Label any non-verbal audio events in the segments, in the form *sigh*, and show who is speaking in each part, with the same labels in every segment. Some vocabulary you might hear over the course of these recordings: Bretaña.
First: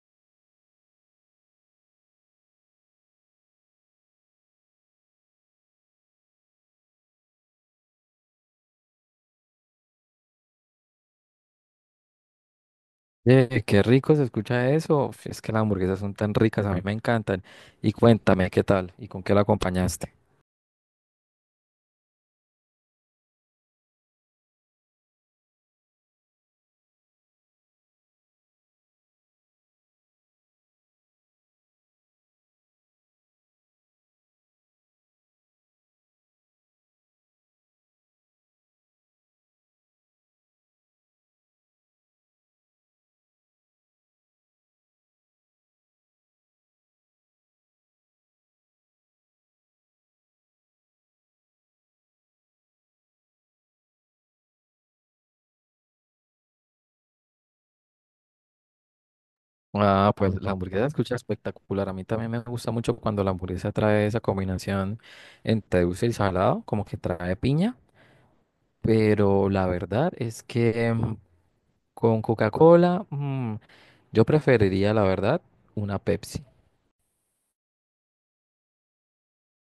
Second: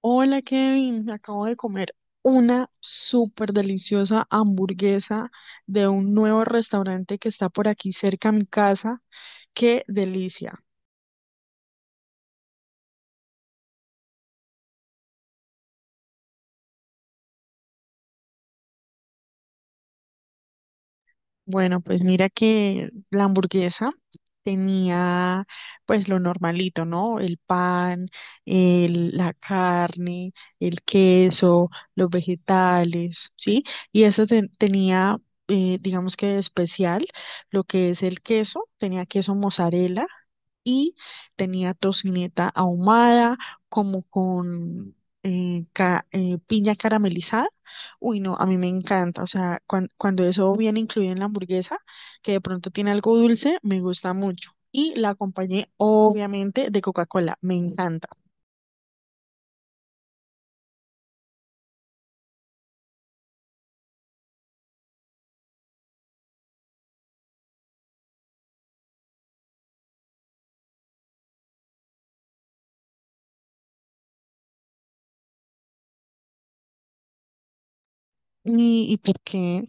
Speaker 1: Hola Kevin, me acabo de comer una súper deliciosa hamburguesa de un nuevo restaurante que está por aquí cerca a mi casa. ¡Qué delicia!
Speaker 2: Oye, qué rico se escucha eso. Uf, es que las hamburguesas son tan ricas, a mí me encantan. Y cuéntame, ¿qué tal? ¿Y con qué la acompañaste?
Speaker 1: Bueno, pues mira que la hamburguesa tenía pues lo normalito, ¿no? El pan, la carne, el queso, los vegetales, ¿sí? Y esa tenía, digamos que de especial, lo que es el queso, tenía queso mozzarella y tenía tocineta ahumada, como con piña caramelizada. Uy, no, a mí me encanta. O sea, cuando eso viene incluido en la hamburguesa, que de pronto tiene algo dulce, me gusta mucho. Y la acompañé, obviamente, de Coca-Cola. Me encanta.
Speaker 2: Ah, pues la hamburguesa se escucha espectacular. A mí también me gusta mucho cuando la hamburguesa trae esa combinación entre dulce y salado, como que trae piña. Pero la verdad es que con Coca-Cola, yo preferiría, la verdad, una Pepsi.
Speaker 1: ¿Y, por qué?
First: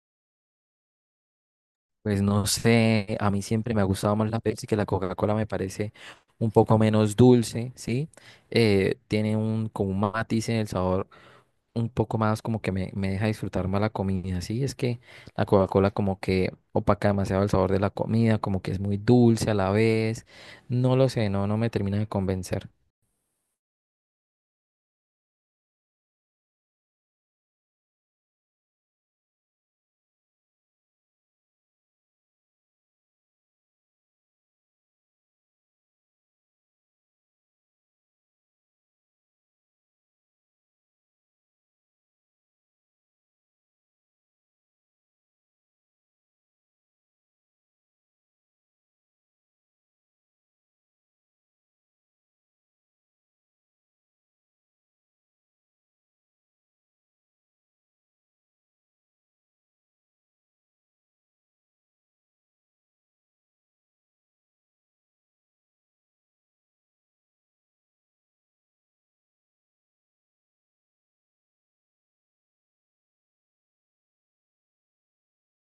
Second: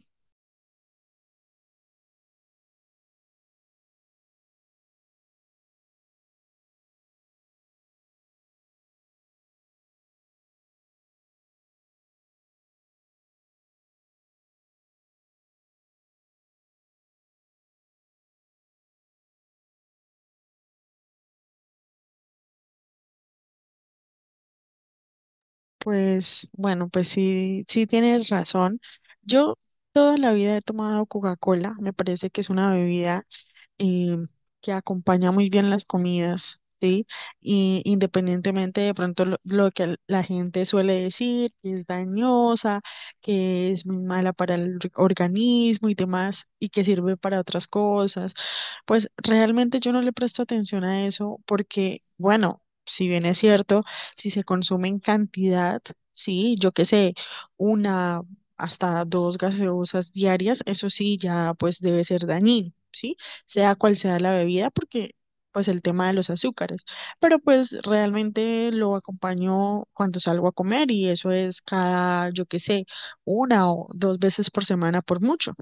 Speaker 2: Pues no sé, a mí siempre me ha gustado más la Pepsi que la Coca-Cola, me parece un poco menos dulce, ¿sí? Tiene un, como un matiz en el sabor un poco más como que me deja disfrutar más la comida, ¿sí? Es que la Coca-Cola como que opaca demasiado el sabor de la comida, como que es muy dulce a la vez, no lo sé, no me termina de convencer.
Speaker 1: Pues, bueno, pues sí, sí tienes razón. Yo toda la vida he tomado Coca-Cola. Me parece que es una bebida eh, que acompaña muy bien las comidas, ¿sí? Y independientemente de pronto lo que la gente suele decir, que es dañosa, que es muy mala para el organismo y demás, y que sirve para otras cosas, pues realmente yo no le presto atención a eso porque, bueno, si bien es cierto, si se consume en cantidad, sí, yo qué sé, una hasta dos gaseosas diarias, eso sí ya pues debe ser dañino. ¿Sí? Sea cual sea la bebida, porque pues el tema de los azúcares, pero pues realmente lo acompaño cuando salgo a comer y eso es cada, yo qué sé, una o dos veces por semana por mucho.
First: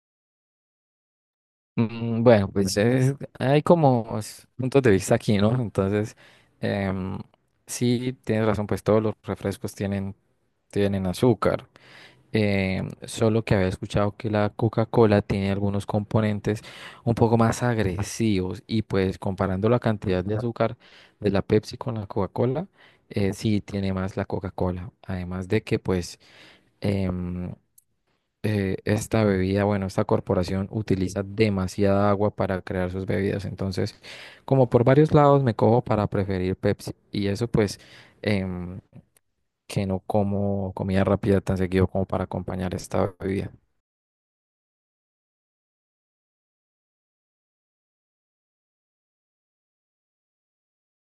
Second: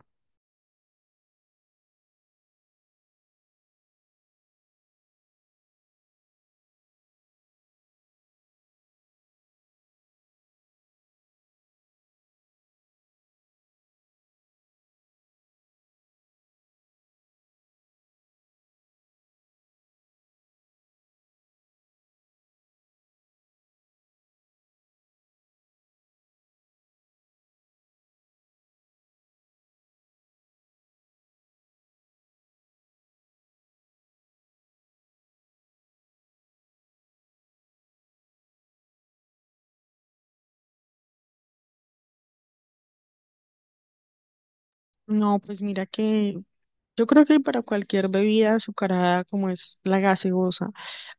Speaker 2: Mm. Bueno, pues hay como puntos de vista aquí, ¿no? Entonces, em, sí, tienes razón, pues todos los refrescos tienen azúcar. Solo que había escuchado que la Coca-Cola tiene algunos componentes un poco más agresivos y pues comparando la cantidad de azúcar de la Pepsi con la Coca-Cola, sí tiene más la Coca-Cola. Además de que pues... em, esta bebida, bueno, esta corporación utiliza demasiada agua para crear sus bebidas. Entonces, como por varios lados me cojo para preferir Pepsi. Y eso pues em, que no como comida rápida tan seguido como para acompañar esta bebida.
Speaker 1: No, pues mira que yo creo que para cualquier bebida azucarada como es la gaseosa,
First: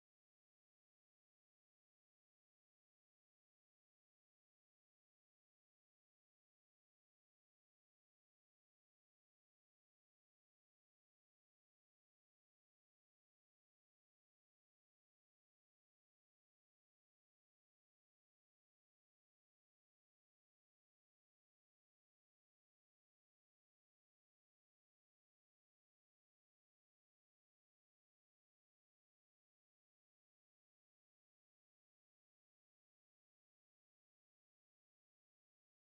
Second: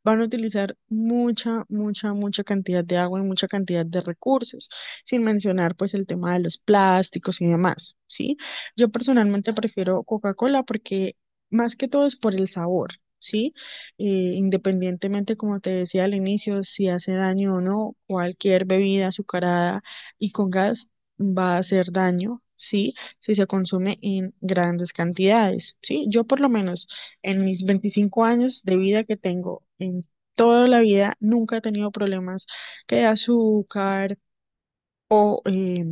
Speaker 1: van a utilizar mucha, mucha, mucha cantidad de agua y mucha cantidad de recursos, sin mencionar pues el tema de los plásticos y demás, ¿sí? Yo personalmente prefiero Coca-Cola porque más que todo es por el sabor, ¿sí? Independientemente, como te decía al inicio, si hace daño o no, cualquier bebida azucarada y con gas va a hacer daño. Sí, si se consume en grandes cantidades, ¿sí? Yo por lo menos en mis 25 años de vida que tengo, en toda la vida, nunca he tenido problemas que de azúcar o eh,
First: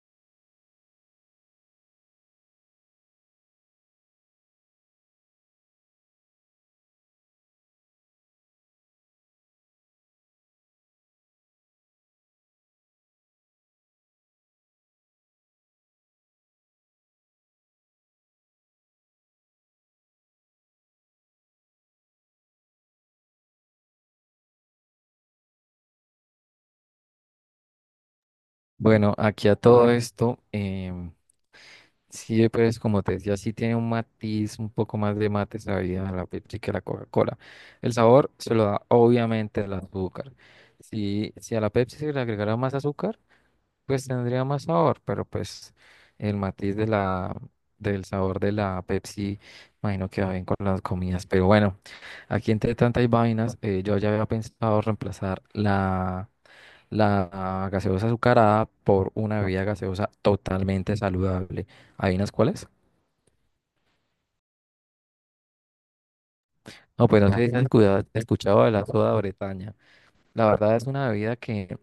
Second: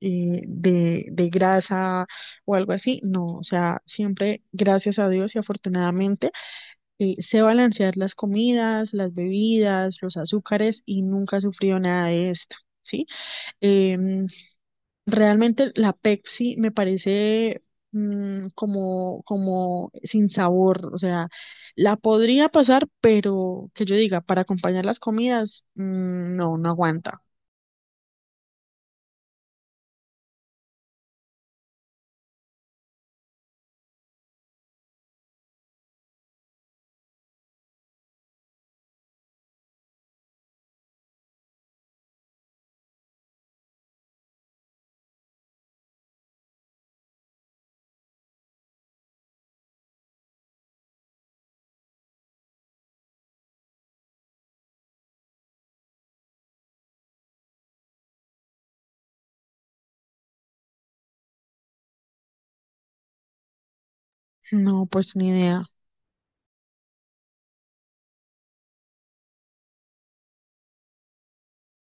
Speaker 1: eh, de, de grasa o algo así, no, o sea, siempre, gracias a Dios y afortunadamente, sé balancear las comidas, las bebidas, los azúcares y nunca he sufrido nada de esto. ¿Sí? Eh, Realmente la Pepsi me parece como sin sabor, o sea, la podría pasar, pero que yo diga, para acompañar las comidas, no, no aguanta.
Speaker 2: Bueno, aquí a todo esto, sí, pues como te decía, sí tiene un matiz, un poco más de mate esa bebida, la Pepsi que la Coca-Cola. El sabor se lo da obviamente el azúcar. Si, si a la Pepsi se le agregara más azúcar, pues tendría más sabor, pero pues el matiz del sabor de la Pepsi, imagino que va bien con las comidas. Pero bueno, aquí entre tantas vainas, yo ya había pensado reemplazar la gaseosa azucarada por una bebida gaseosa totalmente saludable. ¿Adivinas cuál es?
Speaker 1: No, pues ni idea.
Speaker 2: No, pues no sé si has escuchado de la soda Bretaña. La verdad es una bebida que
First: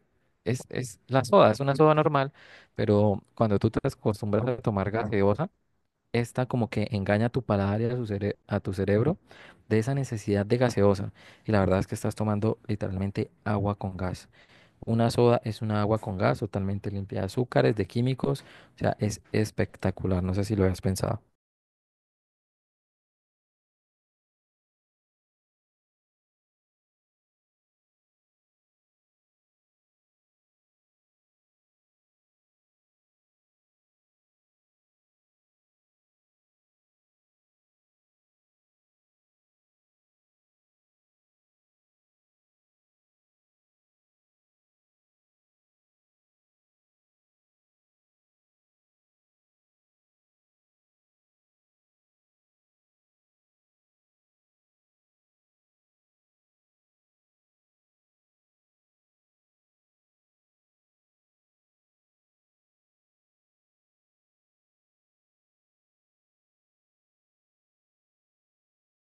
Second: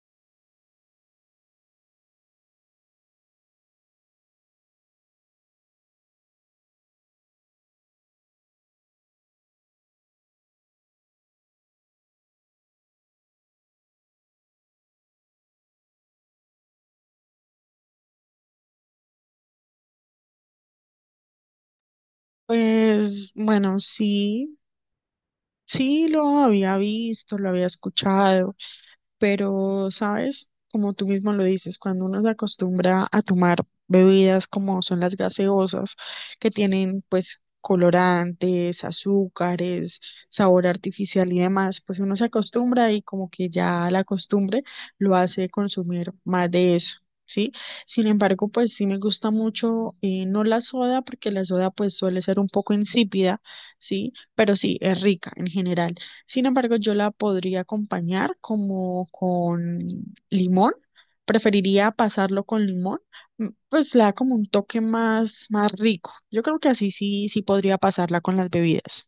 Speaker 2: es la soda, es una soda normal, pero cuando tú te acostumbras a tomar gaseosa, esta como que engaña a tu paladar y a tu cerebro de esa necesidad de gaseosa. Y la verdad es que estás tomando literalmente agua con gas. Una soda es una agua con gas totalmente limpia de azúcares, de químicos. O sea, es espectacular. No sé si lo habías pensado.
Speaker 1: Pues bueno, sí, sí lo había visto, lo había escuchado. Pero, ¿sabes? Como tú mismo lo dices, cuando uno se acostumbra a tomar bebidas como son las gaseosas, que tienen pues colorantes, azúcares, sabor artificial y demás, pues uno se acostumbra y como que ya la costumbre lo hace consumir más de eso. Sí, sin embargo, pues sí me gusta mucho, no la soda, porque la soda pues suele ser un poco insípida, sí, pero sí, es rica en general. Sin embargo, yo la podría acompañar como con limón. Preferiría pasarlo con limón, pues le da como un toque más rico. Yo creo que así sí, sí podría pasarla con las bebidas.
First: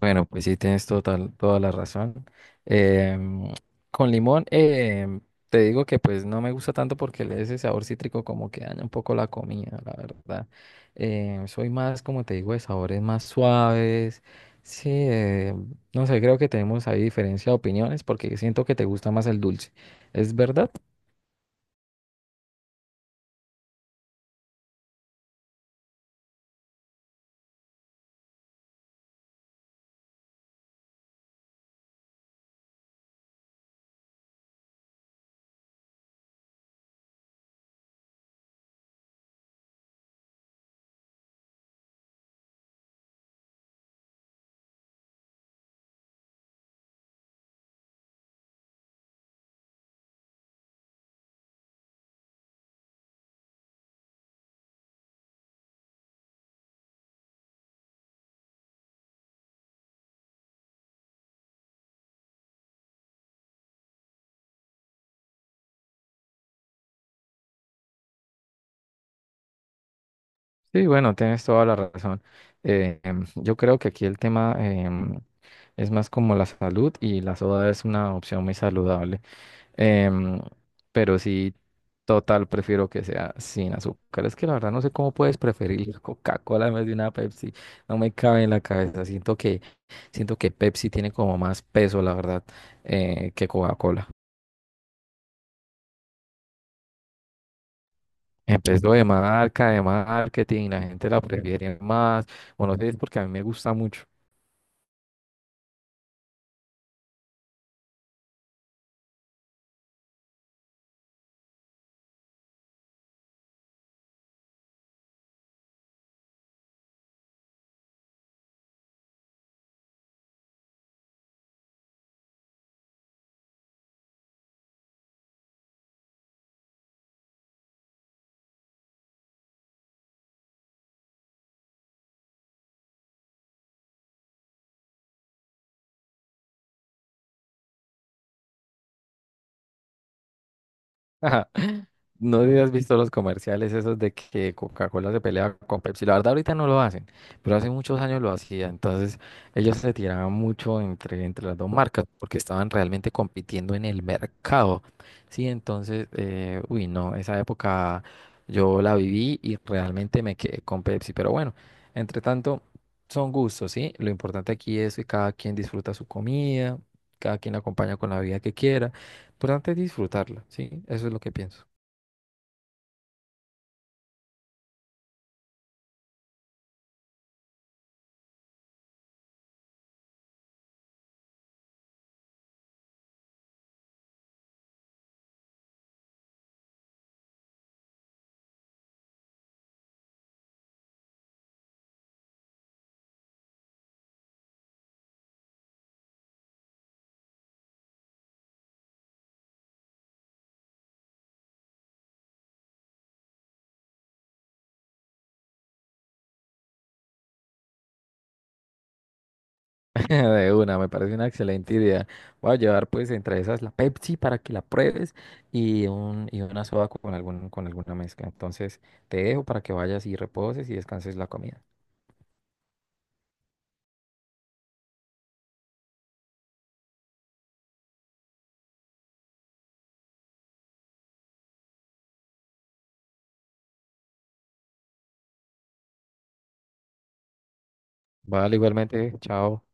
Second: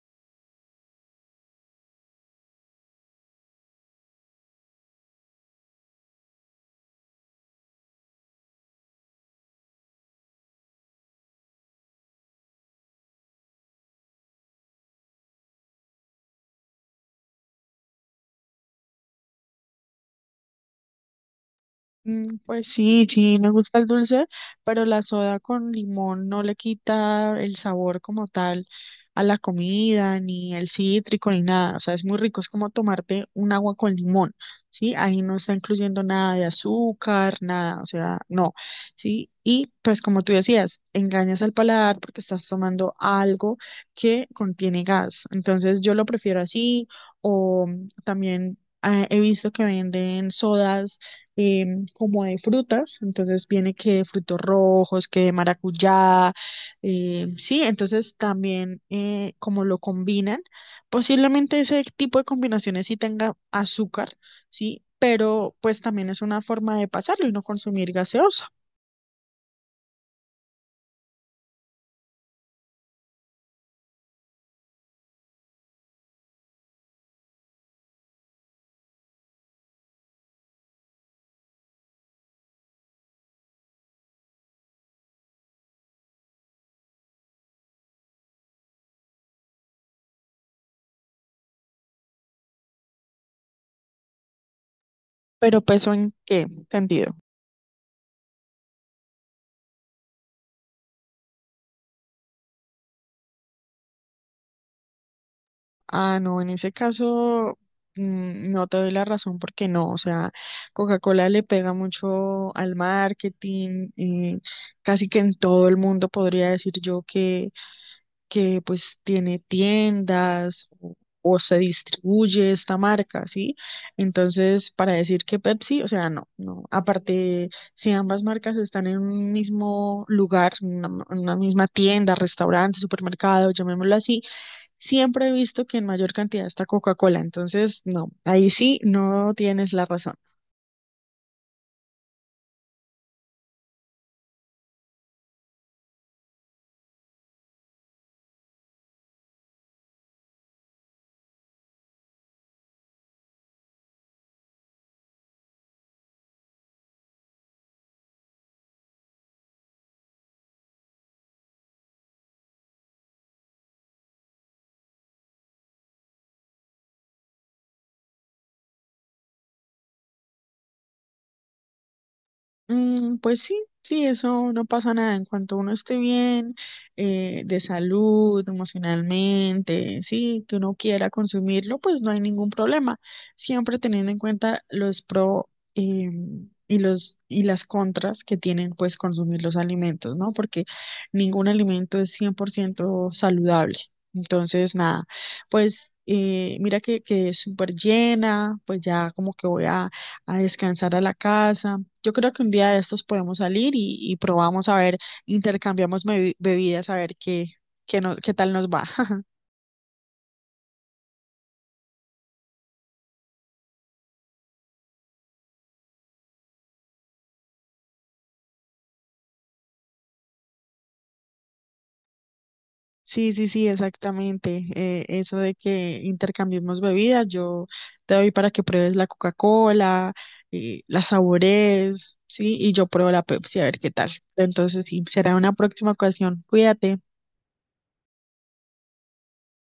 Speaker 2: Bueno, pues sí, tienes toda la razón. Em, con limón, te digo que pues no me gusta tanto porque ese sabor cítrico como que daña un poco la comida, la verdad. Soy más, como te digo, de sabores más suaves. Sí, no sé, creo que tenemos ahí diferencia de opiniones porque siento que te gusta más el dulce. ¿Es verdad?
Speaker 1: Mm, pues sí, sí, me gusta el dulce, pero la soda con limón no le quita el sabor como tal a la comida, ni el cítrico, ni nada. O sea, es muy rico, es como tomarte un agua con limón, ¿sí? Ahí no está incluyendo nada de azúcar, nada, o sea, no, ¿sí? Y pues como tú decías, engañas al paladar porque estás tomando algo que contiene gas. Entonces yo lo prefiero así, o también ah, he visto que venden sodas como de frutas, entonces viene que de frutos rojos, que de maracuyá, sí, entonces también como lo combinan, posiblemente ese tipo de combinaciones sí tenga azúcar, sí, pero pues también es una forma de pasarlo y no consumir gaseosa.
Speaker 2: Sí, bueno, tienes toda la razón. Yo creo que aquí el tema... es más como la salud y la soda es una opción muy saludable. Em, pero sí, total, prefiero que sea sin azúcar. Es que la verdad no sé cómo puedes preferir la Coca-Cola en vez de una Pepsi. No me cabe en la cabeza. Siento que Pepsi tiene como más peso, la verdad, que Coca-Cola.
Speaker 1: ¿Pero peso en qué sentido?
Speaker 2: Empezó de marca, de marketing, la gente la prefiere más. Bueno, no sé, es porque a mí me gusta mucho.
Speaker 1: Ah, no, en ese caso no te doy la razón porque no, o sea, Coca-Cola le pega mucho al marketing, casi que en todo el mundo podría decir yo que pues tiene tiendas o se distribuye esta marca, ¿sí? Entonces, para decir que Pepsi, o sea, no, no. Aparte, si ambas marcas están en un mismo lugar, en una, en una misma tienda, restaurante, supermercado, llamémoslo así, siempre he visto que en mayor cantidad está Coca-Cola. Entonces, no, ahí sí no tienes la razón.
Speaker 2: Ajá. No sé si has visto los comerciales esos de que Coca-Cola se pelea con Pepsi. La verdad ahorita no lo hacen, pero hace muchos años lo hacía. Entonces ellos se tiraban mucho entre las dos marcas porque estaban realmente compitiendo en el mercado. Sí, entonces, uy, no, esa época yo la viví y realmente me quedé con Pepsi. Pero bueno, entre tanto, son gustos, ¿sí? Lo importante aquí es que cada quien disfruta su comida, cada quien la acompaña con la bebida que quiera. Importante es disfrutarla, ¿sí? Eso es lo que pienso.
Speaker 1: Mm, pues sí, sí, eso no pasa nada. En cuanto uno esté bien, de salud, emocionalmente, sí, que uno quiera consumirlo, pues no hay ningún problema. Siempre teniendo en cuenta los pro eh, y las contras que tienen, pues, consumir los alimentos, ¿no? Porque ningún alimento es 100% saludable. Entonces, nada, pues mira que quedé súper llena, pues ya como que voy a descansar a la casa. Yo creo que un día de estos podemos salir y probamos a ver, intercambiamos bebidas a ver qué, qué tal nos va. *laughs*
Speaker 2: *laughs* De una, me parece una excelente idea. Voy a llevar pues entre esas la Pepsi para que la pruebes y una soda con con alguna mezcla. Entonces te dejo para que vayas y reposes y descanses la comida.
Speaker 1: Sí, sí, sí, exactamente. Eso de que intercambiemos bebidas, yo te doy para que pruebes la Coca-Cola, y la saborees, sí, y yo pruebo la Pepsi a ver qué tal. Entonces, sí, será una próxima ocasión. Cuídate.
Speaker 2: Vale, igualmente, chao.